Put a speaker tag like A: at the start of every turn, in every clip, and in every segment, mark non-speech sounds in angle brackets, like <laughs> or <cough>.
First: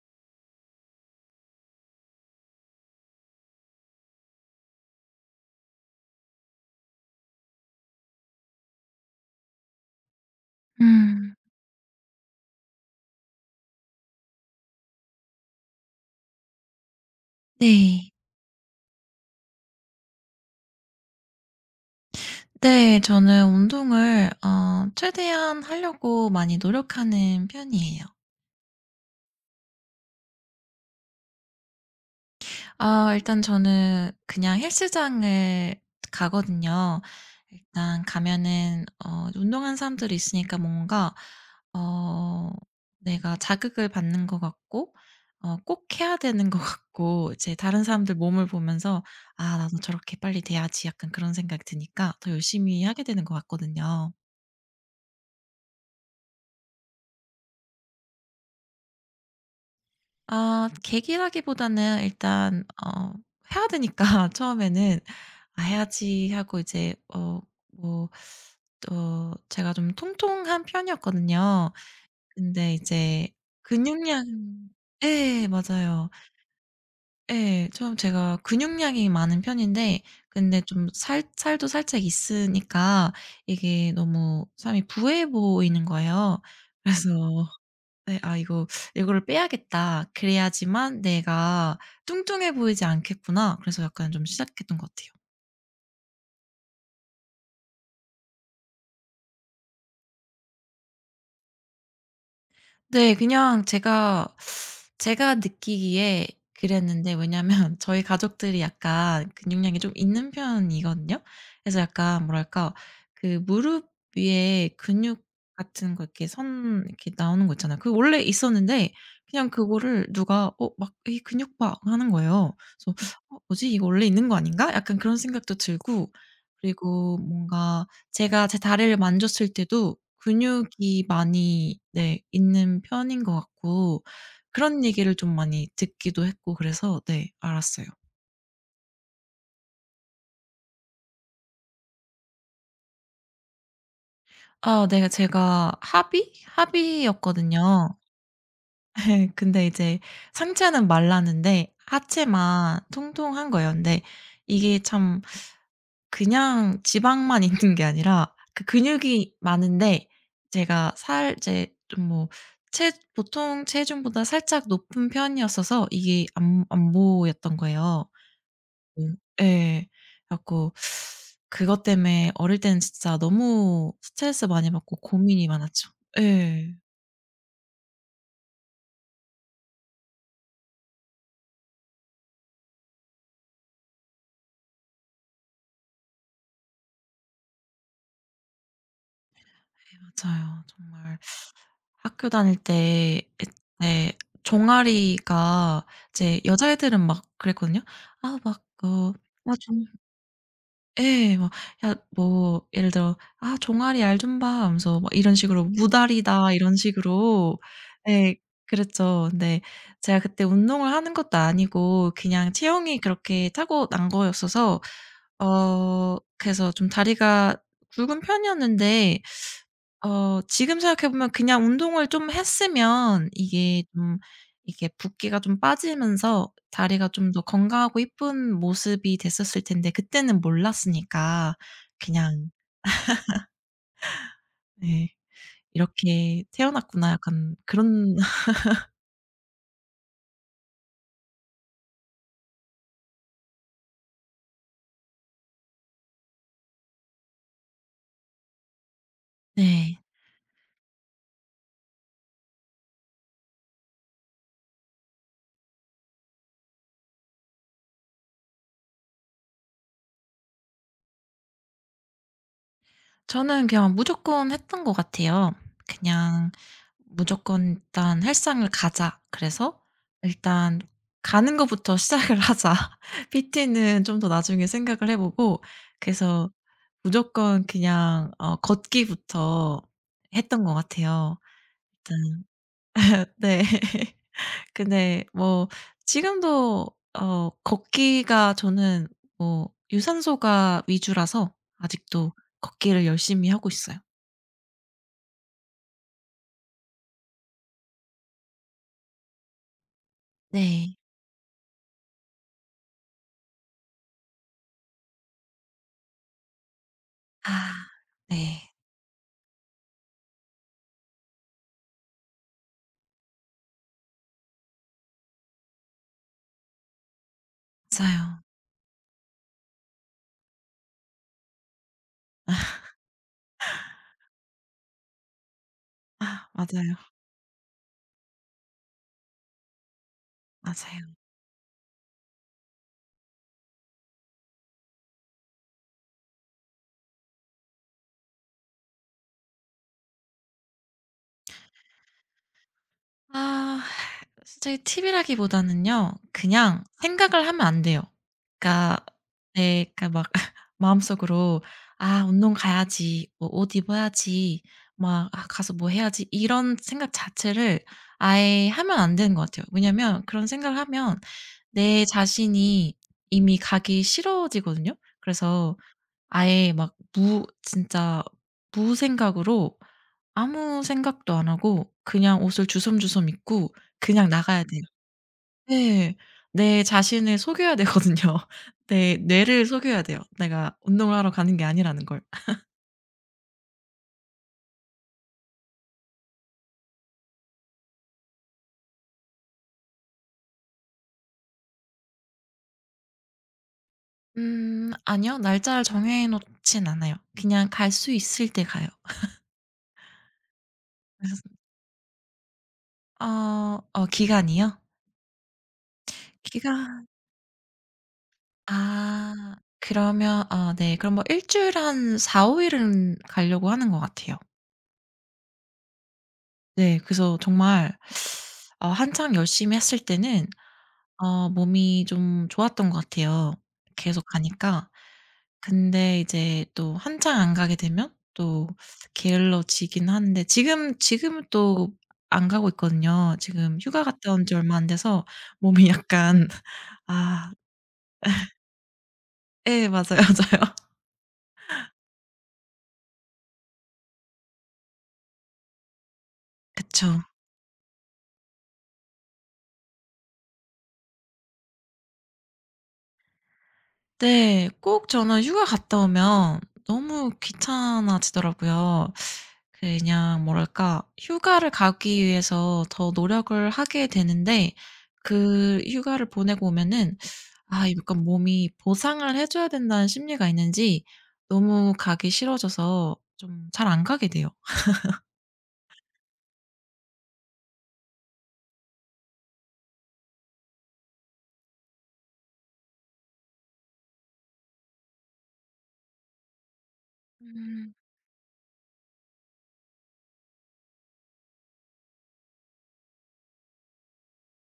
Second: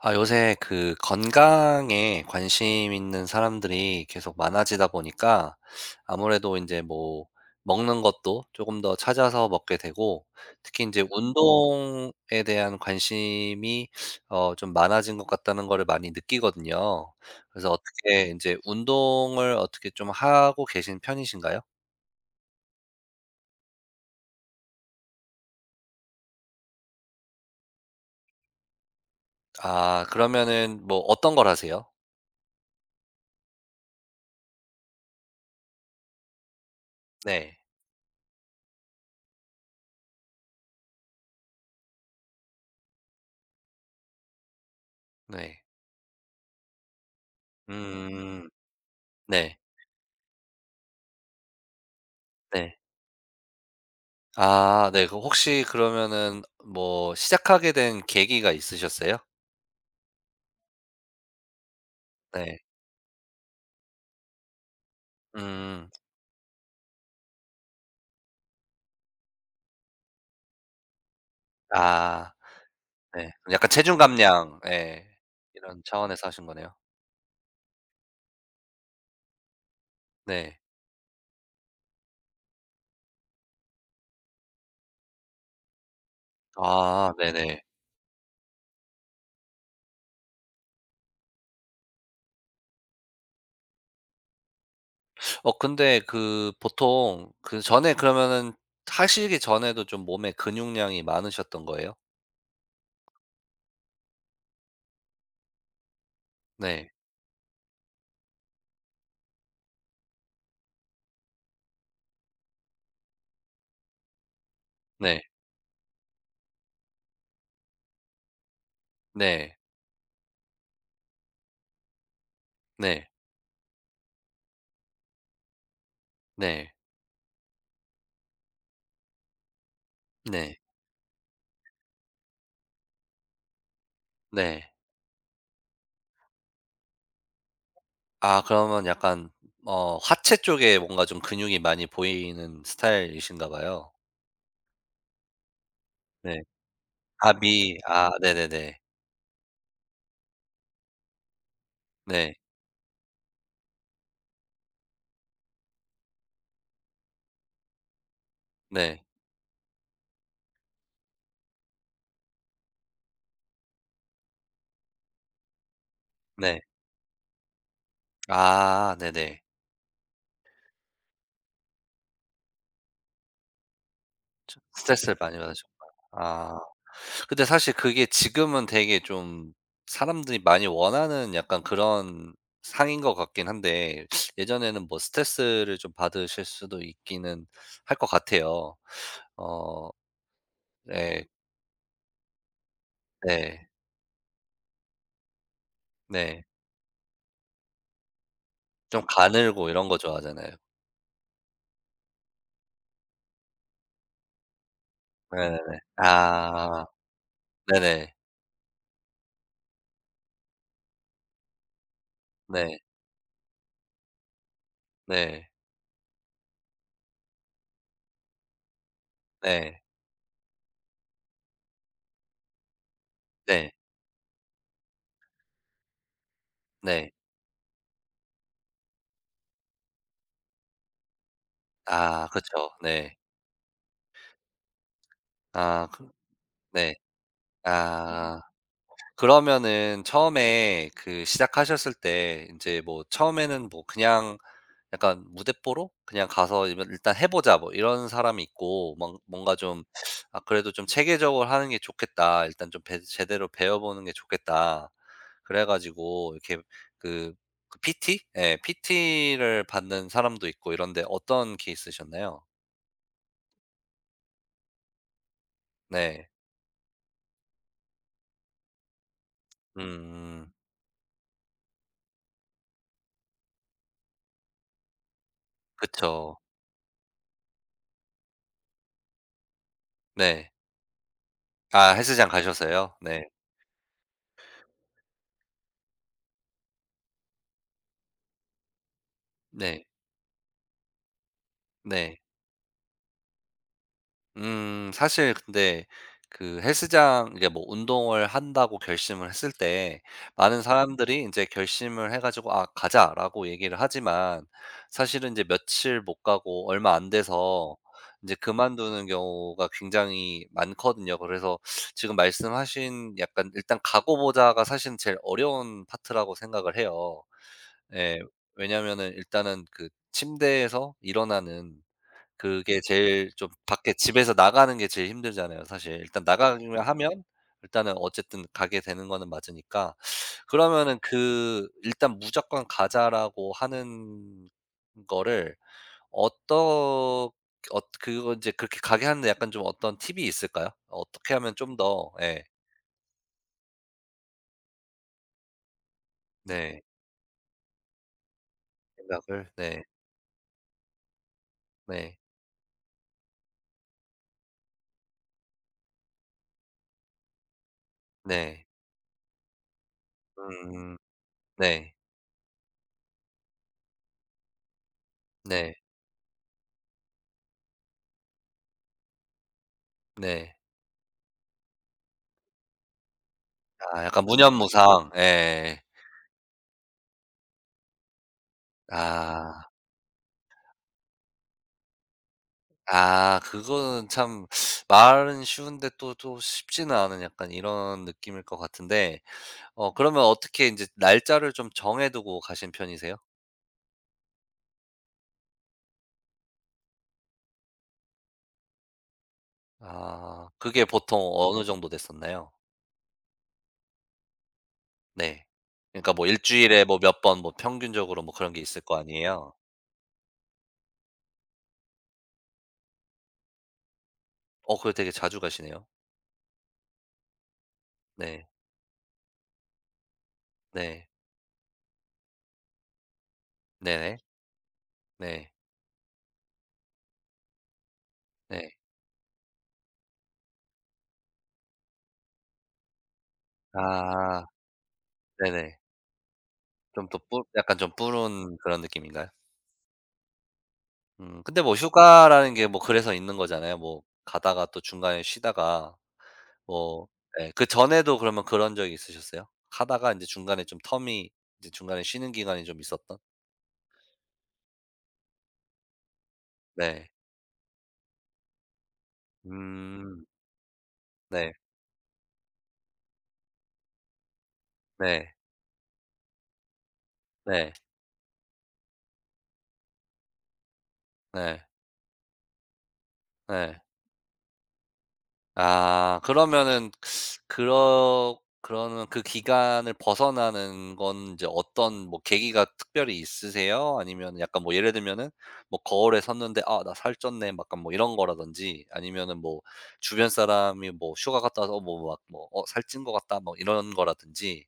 A: 아 요새 그 건강에 관심 있는 사람들이 계속 많아지다 보니까 아무래도 이제 뭐 먹는 것도 조금 더 찾아서 먹게 되고, 특히 이제
B: 음.
A: 운동에 대한 관심이 좀 많아진 것 같다는 거를 많이 느끼거든요. 그래서
B: 네.
A: 어떻게 이제 운동을 어떻게 좀 하고 계신 편이신가요?
B: 네. 저는 운동을 최대한 하려고 많이 노력하는 편이에요.
A: 아 그러면은 뭐 어떤 걸 하세요?
B: 일단 저는 그냥 헬스장을 가거든요.
A: 네.
B: 일단 가면은 운동하는 사람들이 있으니까 뭔가 어 내가 자극을 받는 것 같고
A: 네.
B: 꼭 해야 되는 것 같고 이제 다른 사람들 몸을
A: 음.
B: 보면서 '아
A: 네.
B: 나도 저렇게 빨리 돼야지.' 약간 그런 생각이 드니까 더
A: 네.
B: 열심히 하게 되는 것 같거든요.
A: 아 네. 그럼 혹시 그러면은 뭐 시작하게 된 계기가 있으셨어요?
B: 계기라기보다는
A: 네.
B: 일단 해야 되니까 <laughs> 처음에는 '아
A: 음.
B: 해야지.' 하고 이제 뭐 제가 좀 통통한 편이었거든요.
A: 아
B: 근데 이제
A: 네. 약간 체중
B: 근육량
A: 감량, 예.
B: 예
A: 이런
B: 맞아요.
A: 차원에서 하신 거네요.
B: 예. 처음 제가 근육량이 많은 편인데
A: 네.
B: 근데 좀 살 살도 살짝 있으니까 이게 너무 사람이 부해 보이는 거예요.
A: 아
B: 그래서
A: 네네.
B: 네. '아 이거를 빼야겠다. 그래야지만 내가 뚱뚱해 보이지 않겠구나.' 그래서 약간 좀 시작했던 것 같아요.
A: 근데 그 보통 그전에 그러면은 하시기 전에도 좀 몸에 근육량이 많으셨던 거예요?
B: 네. 그냥 제가 느끼기에
A: 네.
B: 그랬는데 왜냐면 <laughs> 저희 가족들이 약간 근육량이 좀 있는 편이거든요. 그래서 약간 뭐랄까 그 무릎 위에 근육
A: 네.
B: 같은 거 이렇게 선 이렇게 나오는 거 있잖아요. 그게 원래 있었는데 그냥
A: 네.
B: 그거를 누가 막 "에이 근육 봐." 하는 거예요.
A: 네.
B: 그래서 '어 뭐지? 이거 원래 있는 거 아닌가?' 약간 그런 생각도 들고
A: 네.
B: 그리고 뭔가 제가 제 다리를 만졌을 때도
A: 네.
B: 근육이 많이 네 있는 편인 것 같고
A: 네.
B: 그런 얘기를 좀 많이 듣기도 했고 그래서 네 알았어요.
A: 아 그러면 약간 하체 쪽에 뭔가 좀 근육이 많이 보이는 스타일이신가 봐요.
B: 아 네 제가 하비?
A: 네. 아 미.
B: 하비였거든요.
A: 아 네네네.
B: 예. <laughs> 근데 이제 상체는 말랐는데
A: 네.
B: 하체만 통통한 거예요. 근데 이게 참 그냥 지방만 <laughs> 있는 게 아니라 그
A: 네.
B: 근육이 많은데 제가 살 이제 좀 뭐 체 보통 체중보다 살짝 높은 편이었어서 이게
A: 네.
B: 안 보였던 거예요.
A: 아 네네.
B: 예. 그래 갖고 그것 때문에 어릴 때는 진짜 너무 스트레스
A: 좀
B: 많이 받고
A: 스트레스를 많이
B: 고민이 많았죠.
A: 받으셨구나. 아.
B: 예.
A: 근데 사실 그게 지금은 되게 좀 사람들이 많이 원하는 약간 그런 상인 것 같긴 한데, 예전에는 뭐 스트레스를 좀 받으실 수도 있기는 할 것 같아요. 어.
B: 예 맞아요. 정말
A: 네.
B: 학교 다닐 때
A: 네.
B: 이제 종아리가 이제
A: 네.
B: 여자애들은 막 그랬거든요. 아막
A: 좀
B: 어아
A: 가늘고
B: 종
A: 이런 거 좋아하잖아요.
B: 예. 뭐 야 뭐 예를 들어 "아 종아리 알 좀 봐." 하면서 막 이런 식으로
A: 네네네.
B: "무다리다." 이런
A: 아.
B: 식으로
A: 네네.
B: 예 그랬죠. 근데 제가 그때 운동을 하는 것도 아니고 그냥
A: 네.
B: 체형이 그렇게 타고난 거였어서
A: 네.
B: 그래서 좀 다리가 굵은 편이었는데
A: 네.
B: 지금 생각해 보면 그냥 운동을 좀 했으면
A: 네.
B: 이게 붓기가 좀 빠지면서 다리가
A: 네.
B: 좀 더 건강하고 이쁜 모습이 됐었을 텐데 그때는 몰랐으니까
A: 아
B: 그냥
A: 그렇죠. 네.
B: 네
A: 아 그.
B: '이렇게
A: 네.
B: 태어났구나.'
A: 음.
B: 약간 그런
A: 아
B: <laughs>
A: 그러면은 처음에 그 시작하셨을 때 인제 뭐 처음에는 뭐 그냥 약간 무대뽀로 그냥 가서 이면 '일단 해 보자.' 뭐 이런 사람이 있고, 뭔 뭔가 좀
B: 네.
A: '아 그래도 좀 체계적으로 하는 게 좋겠다. 일단 좀 배 제대로 배워 보는 게 좋겠다.' 그래 가지고 이렇게 그 그 PT? 예. PT를 받는 사람도 있고 이런데 어떤 케이스셨나요?
B: 저는 그냥 무조건 했던 것 같아요.
A: 네.
B: 그냥 무조건 일단 "헬스장을 가자." 그래서
A: 음. 음.
B: 일단 '가는 것부터 시작을 하자.' <laughs> PT는 좀 더 나중에 생각을 해 보고
A: 그쵸.
B: 그래서 무조건 그냥 걷기부터
A: 네.
B: 했던 것 같아요.
A: 아 헬스장
B: 일단
A: 가셔서요? 네.
B: <laughs> 네. <laughs> 근데 뭐 지금도 걷기가 저는 뭐
A: 네.
B: 유산소가 위주라서
A: 네.
B: 아직도 걷기를 열심히 하고 있어요.
A: 사실 근데 그 헬스장 이제 뭐 운동을 한다고 결심을 했을 때 많은
B: 네.
A: 사람들이 인제 결심을 해 가지고 "아 가자."라고 얘기를 하지만, 사실은 인제 며칠 못 가고 얼마 안
B: 아
A: 돼서 인제
B: 네.
A: 그만두는 경우가 굉장히 많거든요. 그래서 지금 말씀하신 약간 "일단 가고 보자."가 사실은 제일 어려운 파트라고 생각을 해요. 예.
B: 맞아요.
A: 왜냐면은 일단은 그 침대에서 일어나는 그게
B: <laughs>
A: 제일 좀, 밖에 집에서 나가는 게 제일 힘들잖아요 사실. 일단
B: 아
A: 나가기만
B: 맞아요,
A: 하면 일단은 어쨌든 가게 되는 거는 맞으니까. 그러면은
B: 맞아요.
A: 그 일단 무조건 가자라고 하는 거를, 어떠, 그거 인제 그렇게 가게 하는데 약간 좀 어떤 팁이 있을까요? 어떻게 하면 좀 더, 예.
B: 아 솔직히 팁이라기보다는요.
A: 네.
B: 그냥 생각을 하면 안 돼요. 그러니까
A: 생각을, 네.
B: 네 그러니까 막 <laughs> 마음속으로
A: 네.
B: '아 운동 가야지. 뭐 옷 입어야지.' 막 '아 가서 뭐 해야지.' 이런 생각 자체를
A: 네.
B: 아예 하면 안 되는 것 같아요. 왜냐면 그런 생각을
A: 음.
B: 하면
A: 네.
B: 내 자신이 이미 가기 싫어지거든요.
A: 네.
B: 그래서 아예 막 무 진짜 무생각으로
A: 네.
B: 아무 생각도 안 하고 그냥 옷을 주섬주섬 입고
A: 아 약간
B: 그냥 나가야 돼요.
A: 무념무상. 예.
B: 네. 내 자신을 속여야 되거든요. <laughs> 내 뇌를
A: 아.
B: 속여야 돼요. 내가 운동을 하러 가는 게 아니라는 걸.
A: 아 그거는 참 말은 쉬운데 또 또 쉽지는 않은 약간 이런 느낌일 것 같은데, 그러면 어떻게 인제 날짜를 좀 정해 두고 가신 편이세요?
B: 아니요. 날짜를 정해 놓진 않아요. 그냥 갈 수 있을 때 가요.
A: 아 그게 보통
B: 그래서
A: 어느 정도 됐었나요?
B: 기간이요?
A: 네. 그러니까 뭐 일
B: 기간
A: 주일에 뭐 몇 번 뭐 평균적으로 뭐 그런 게 있을 거
B: 아
A: 아니에요?
B: 그러면 네 그럼 뭐 일 주일에 한 4-5 일은 가려고 하는 것 같아요.
A: 그거 되게 자주 가시네요.
B: 네. 그래서 정말
A: 네.
B: 한창 열심히 했을 때는
A: 네.
B: 몸이 좀 좋았던 것 같아요,
A: 네네.
B: 계속 가니까.
A: 네.
B: 근데 이제 또 한창 안 가게 되면 또
A: 네.
B: 게을러지긴 한데 지금은 또 안 가고 있거든요. 지금 휴가 갔다 온
A: 아
B: 지 얼마 안 돼서
A: 네네.
B: 몸이 약간
A: 좀 또 뿌
B: 아
A: 약간 좀 뿌른 그런 느낌인가요?
B: 예 맞아요, <laughs> 맞아요.
A: 근데 뭐 휴가라는 게 뭐 그래서 있는 거잖아요. 뭐 가다가 또 중간에 쉬다가
B: 그쵸.
A: 뭐. 예, 그전에도 그러면 그런 적이 있으셨어요? 하다가 이제 중간에 좀 텀이, 이제 중간에 쉬는 기간이 좀 있었던?
B: 네. 꼭 저는 휴가 갔다 오면
A: 네.
B: 너무 귀찮아지더라고요.
A: 음.
B: 그냥 뭐랄까
A: 네.
B: 휴가를 가기 위해서 더 노력을 하게 되는데
A: 네.
B: 그 휴가를 보내고 오면은
A: 네.
B: 약간 몸이 보상을 해 줘야 된다는 심리가 있는지
A: 네.
B: 너무 가기 싫어져서 좀
A: 네.
B: 잘 안 가게 돼요.
A: 아 그러면은, 그러, 그러면 그 기간을 벗어나는 건 이제 어떤 뭐 계기가 특별히 있으세요? 아니면 약간 뭐 예를 들면은 뭐 거울에 섰는데 '아 나 살쪘네.' 막 약간 뭐
B: 음.
A: 이런 거라든지, 아니면은 뭐 주변 사람이 뭐 휴가 갔다 와서 뭐막뭐 "어 살찐 것 같다." 뭐 이런 거라든지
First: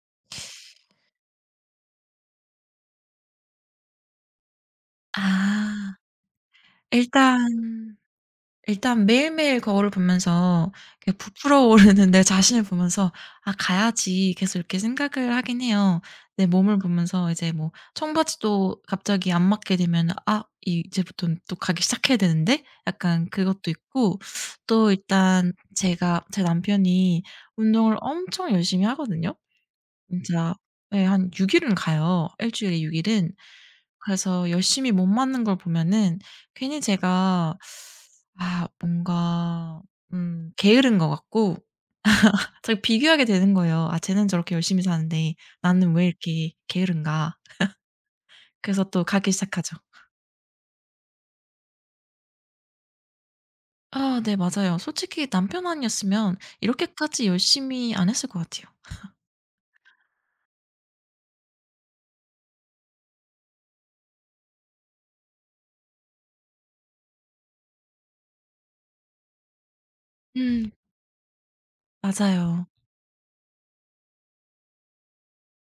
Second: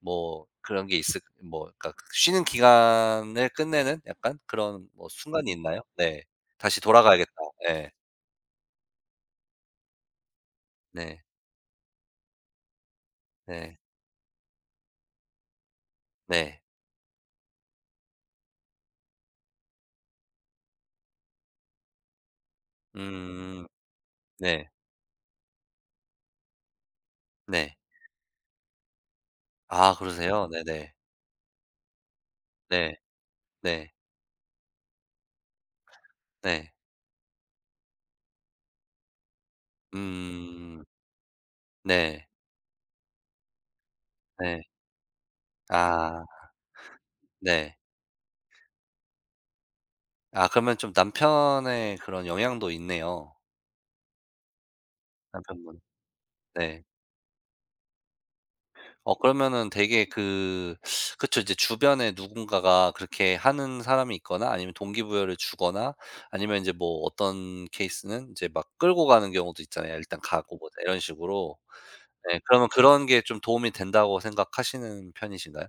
A: 뭐 그런 게 있을 뭐, 그러니까 그 쉬는 기간을 끝내는 약간 그런 뭐 순간이 있나요?
B: 아.
A: 네. '다시 돌아가야겠다.' 네.
B: 일단 일단 매일매일 거울을 보면서 이렇게
A: 네.
B: 부풀어 오르는 <laughs> 내 자신을 보면서 '아
A: 네.
B: 가야지.' 계속 이렇게 생각을 하긴 해요. 내
A: 네.
B: 몸을 보면서 이제 뭐 청바지도 갑자기 안 맞게 되면 '아 이제부턴 또 가기 시작해야 되는데?' 약간
A: 음.
B: 그것도 있고
A: 네.
B: 또 일단 제가 제 남편이
A: 네.
B: 운동을 엄청 열심히 하거든요.
A: 아 그러세요?
B: 진짜
A: 네네.
B: 예 한 6 일은 가요. 일 주일에 6
A: 네.
B: 일은.
A: 네.
B: 그래서 열심히 못 맞는 걸 보면은
A: 네.
B: 괜히 제가 뭔가
A: 음.
B: 게으른 것 같고
A: 네.
B: 자꾸 비교하게 되는 거예요. '아 쟤는 저렇게
A: 네.
B: 열심히 사는데 나는 왜
A: 아
B: 이렇게 게으른가.'
A: 네.
B: 그래서 또 가기 시작하죠.
A: 아 그러면 좀 남편의 그런 영향도 있네요,
B: 아 네 맞아요. 솔직히 남편
A: 남편분.
B: 아니었으면
A: 네.
B: 이렇게까지 열심히 안 했을 것 같아요.
A: 그러면은 되게 그, 그쵸. 이제 주변에 누군가가 그렇게 하는 사람이 있거나, 아니면 동기부여를 주거나 아니면 인제 뭐 어떤 케이스는 이제 막 끌고 가는 경우도 있잖아요. "일단 가고
B: 음
A: 보자." 이런 식으로. 네.
B: 맞아요.
A: 그러면 그런 게 좀 도움이 된다고 생각하시는 편이신가요?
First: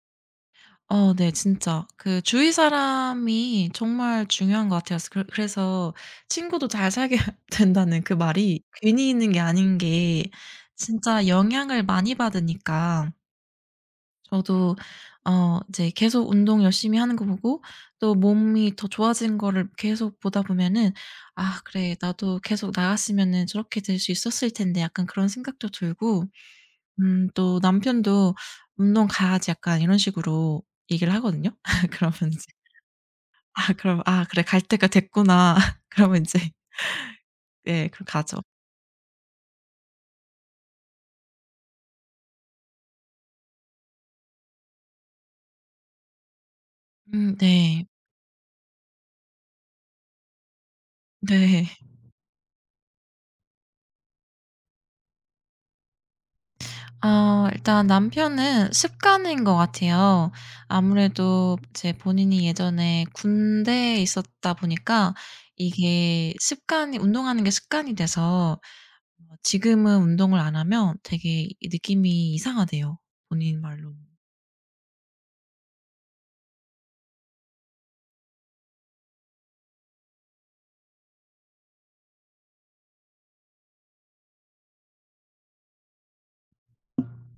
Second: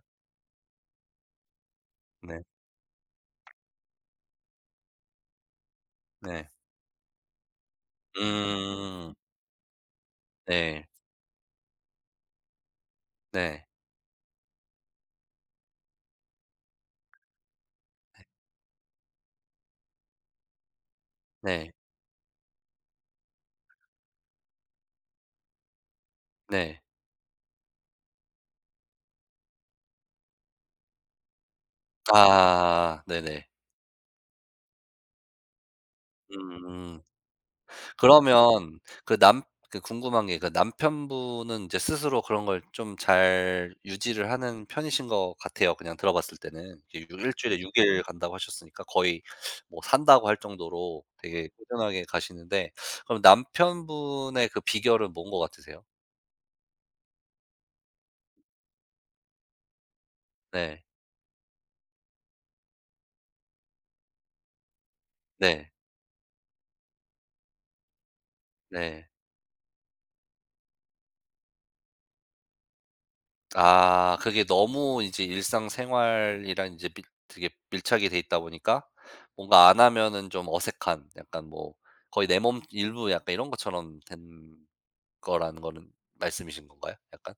B: 네. 진짜 그
A: 네.
B: 주위 사람이 정말 중요한 것 같아요. 그래 그래서
A: 네.
B: 친구도 잘 살게 <laughs> 된다는 그 말이 괜히
A: 음.
B: 있는 게 아닌 게
A: 네.
B: 진짜 영향을 많이 받으니까
A: 네.
B: 저도 이제 계속 운동 열심히 하는 거 보고 또 몸이 더 좋아진 거를 계속 보다 보면은 '아
A: 네.
B: 그래. 나도 계속 나갔으면은 저렇게 될 수 있었을 텐데.' 약간 그런 생각도 들고
A: 네.
B: 또 남편도 "운동 가야지." 약간 이런 식으로 얘기를 하거든요. <laughs> 그러면 이제
A: 아 네네.
B: 그럼 '아 그래 갈 때가 됐구나.' <laughs> 그러면 이제 <laughs>
A: 음.
B: 네 그럼 가죠.
A: 그러면 그 남, 그 궁금한 게 그 남편분은 이제 스스로 그런 걸 좀 잘 유지를 하는 편이신 것 같아요, 그냥 들어 봤을 때는. 이게 육 일주일에 6
B: 네.
A: 일 간다고 하셨으니까 거의 뭐 산다고 할 정도로 되게
B: 네.
A: 꾸준하게 가시는데, 그럼 남편분의 그 비결은 뭔 것 같으세요?
B: 일단 남편은 습관인 것 같아요.
A: 네.
B: 아무래도 이제 본인이 예전에 군대에 있었다 보니까
A: 네.
B: 이게 습관이 운동하는 게 습관이 돼서
A: 네.
B: 지금은 운동을 안 하면 되게 이 느낌이 이상하대요, 본인 말로.
A: 아 그게 너무 이제 일상생활이랑 이제 밀 되게 밀착이 돼 있다 보니까 뭔가 안 하면은 좀 어색한 약간 뭐 거의 내 몸 일부 약간 이런 것처럼 된 거라는 거는 말씀이신 건가요? 약간?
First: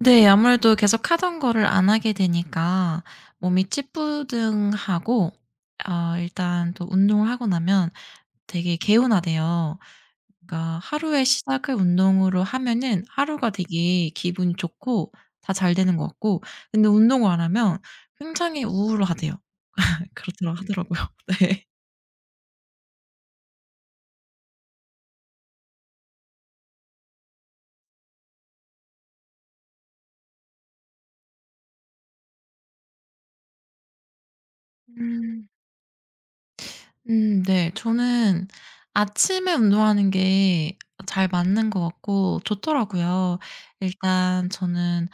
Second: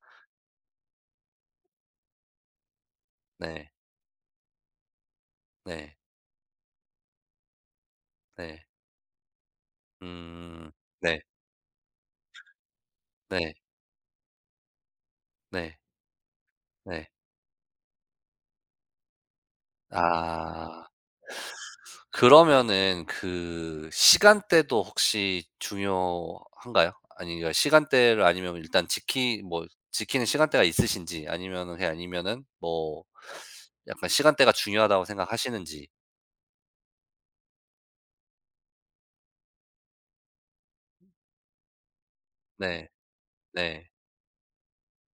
B: 네. 아무래도 계속 하던 거를 안 하게 되니까 몸이
A: 네.
B: 찌뿌둥하고
A: 네.
B: 일단 또 운동을 하고 나면
A: 네.
B: 되게 개운하대요.
A: 음.
B: 그러니까
A: 네.
B: 하루의 시작을 운동으로 하면은 하루가
A: 네.
B: 되게 기분이 좋고 다 잘
A: 네.
B: 되는 것 같고 근데
A: 네.
B: 운동을 안 하면 굉장히 우울하대요. 네. 그렇더라
A: 아.
B: 하더라고요. <laughs> 네.
A: 그러면은 그 시간대도 혹시 중요한가요? 아니 그러니까 시간대를 아니면 일단 지키 뭐 지키는 시간대가 있으신지, 아니면은 그냥, 아니면은 뭐 약간 시간대가 중요하다고
B: 음.
A: 생각하시는지.
B: 네. 저는 아침에 운동하는 게 잘 맞는 것 같고
A: 네.
B: 좋더라고요.
A: 네.
B: 일단 저는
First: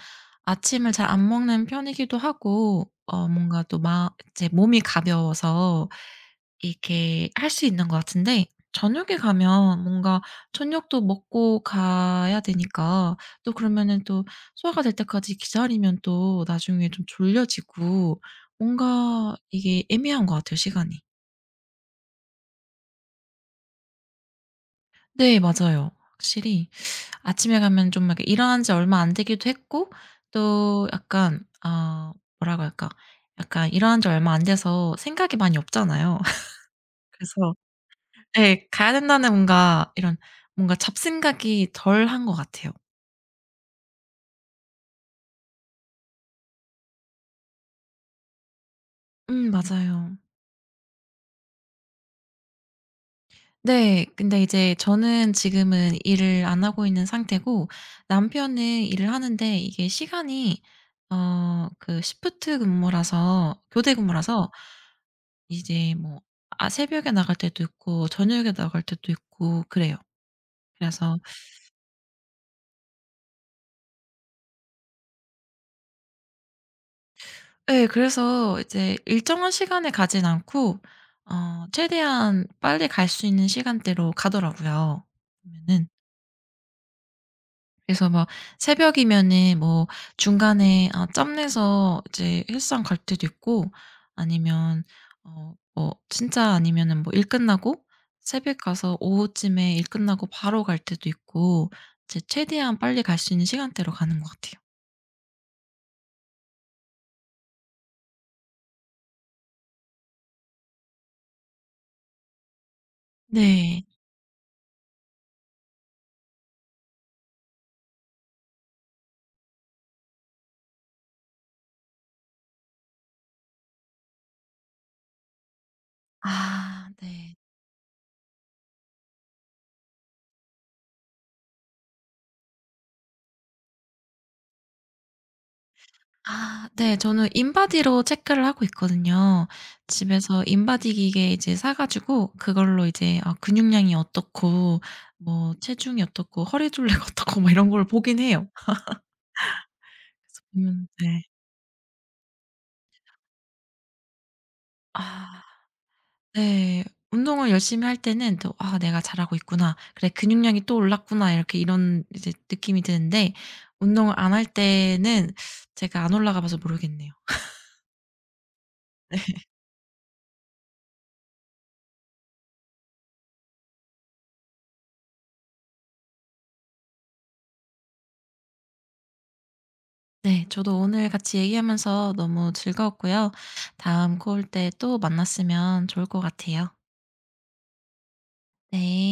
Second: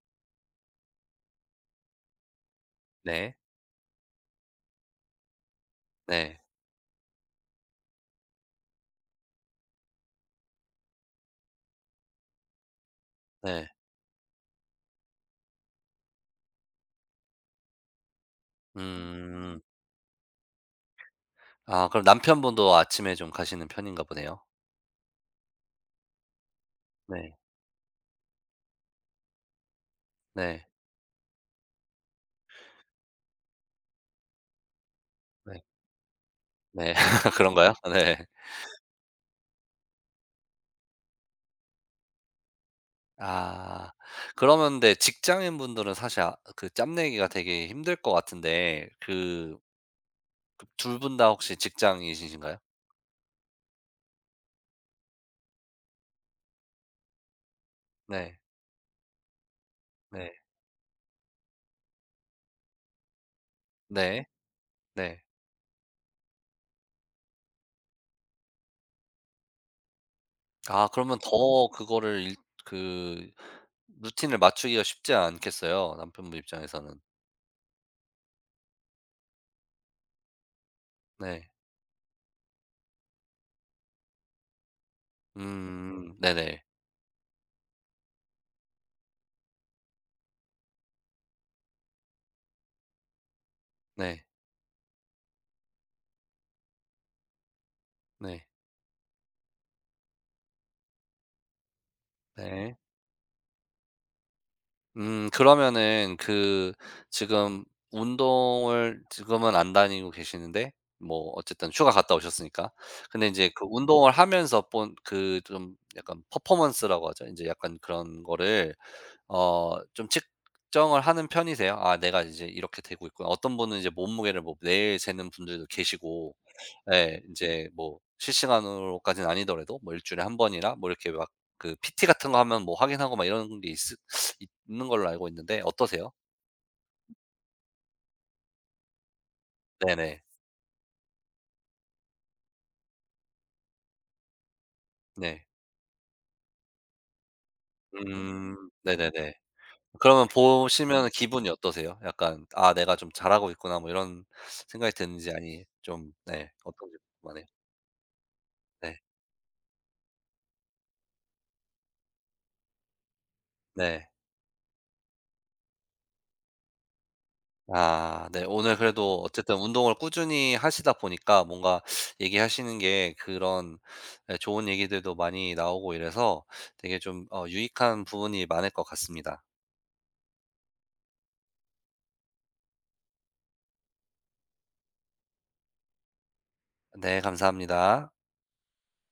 B: 아침을 잘 안 먹는 편이기도 하고
A: 네.
B: 뭔가 또 막 이제 몸이 가벼워서
A: 네.
B: 이렇게 할 수 있는 것 같은데 저녁에 가면 뭔가 저녁도 먹고 가야 되니까 또
A: 네.
B: 그러면은 또 소화가 될 때까지 기다리면 또 나중에 좀 졸려지고 뭔가
A: 음.
B: 이게 애매한 것 같아요, 시간이.
A: 아 그럼 남편분도 아침에 좀 가시는 편인가 보네요.
B: 네 맞아요. 확실히
A: 네.
B: 아침에 가면 좀 이렇게 일어난 지 얼마 안 되기도 했고
A: 네.
B: 또 약간 뭐라고 할까? 약간 일어난 지 얼마 안 돼서 생각이 많이
A: 네.
B: 없잖아요.
A: 네.
B: <laughs>
A: <laughs>
B: 그래서
A: 그런가요? 네.
B: 네 가야 된다는 뭔가 이런 뭔가 잡생각이 덜 한 것 같아요.
A: 아. 그러면 근데 직장인분들은 사실 아 그 짬내기가 되게 힘들 것 같은데,
B: 맞아요.
A: 그 둘 분 다 혹시 직장이신가요?
B: 네. 근데 이제 저는 지금은 일을 안 하고 있는 상태고
A: 네.
B: 남편은 일을 하는데 이게
A: 네.
B: 시간이 어 그 시프트 근무라서, 교대
A: 네.
B: 근무라서
A: 네.
B: 이제 뭐 새벽에 나갈 때도 있고 저녁에 나갈 때도 있고 그래요.
A: 아
B: 그래서
A: 그러면 더 그거를 일, 그, 루틴을 맞추기가 쉽지 않겠어요 남편분 입장에서는.
B: 예 그래서 이제 일정한 시간에 가진 않고
A: 네.
B: 최대한 빨리 갈 수 있는 시간대로 가더라고요. 면은
A: 음. 네네.
B: 그래서 막 새벽이면은 뭐 중간에 짬 내서 이제 헬스장 갈 때도 있고
A: 네.
B: 아니면 뭐 진짜 아니면은 뭐 일 끝나고
A: 네.
B: 새벽 가서 오후쯤에 일 끝나고 바로 갈 때도 있고 이제
A: 네.
B: 최대한 빨리 갈 수 있는 시간대로 가는 것 같아요.
A: 그러면은 그 지금 운동을 지금은 안 다니고 계시는데 뭐 어쨌든 휴가 갔다 오셨으니까. 근데 이제 그
B: 네.
A: 운동을 하면서 본 그 좀 약간 퍼포먼스라고 하죠. 이제 약간 그런 거를 좀 측정을 하는 편이세요? '아 내가 이제 이렇게 되고 있구나.' 어떤 분은 이제 몸무게를 뭐 매일 재는 분들도 계시고.
B: 아
A: 예. 이
B: 네.
A: 제 뭐 실시간으로까지는 아니더라도 뭐 일 주일에 한 번이나 뭐 이렇게 막 그 PT 같은 거 하면 뭐 확인하고 막 이런 게 있 있는 걸로 알고 있는데 어떠세요?
B: 아 네. 저는 인바디로 체크를 하고 있거든요.
A: 네네.
B: 집에서 인바디 기계 이제 사 가지고 그걸로 이제 근육량이 어떻고
A: 네.
B: 뭐 체중이 어떻고 허리 둘레가 <laughs> 어떻고 막 이런 걸 보긴 해요.
A: 음. 네네네. 그러면
B: 그래서
A: 보시
B: 보면
A: 면
B: 네.
A: 기분이 어떠세요? 약간 '아 내가 좀 잘하고 있구나.' 뭐 이런 생각이 드는지,
B: 아
A: 아니 좀 네
B: 네.
A: 어떤지 궁금하네요.
B: 운동을 열심히 할 때는 또 '아 내가
A: 네.
B: 잘하고 있구나. 그래 근육량이 또 올랐구나.' 이렇게 이런 이제 느낌이 드는데
A: 네.
B: 운동을 안 할 때는 제가 안 올라가 봐서 모르겠네요.
A: 아 네. 오늘 그래도 어쨌든 운동을 꾸준히 하시다 보니까 뭔가 얘기하시는 게 그런, 네, 좋은 얘기들도 많이 나오고 이래서 되게 좀 유익한 부분이 많을 것 같습니다.
B: 네. 저도 오늘 같이 얘기하면서 너무 즐거웠고요. 다음 콜 때 또 만났으면 좋을 것 같아요.
A: 네, 감사합니다.
B: 네.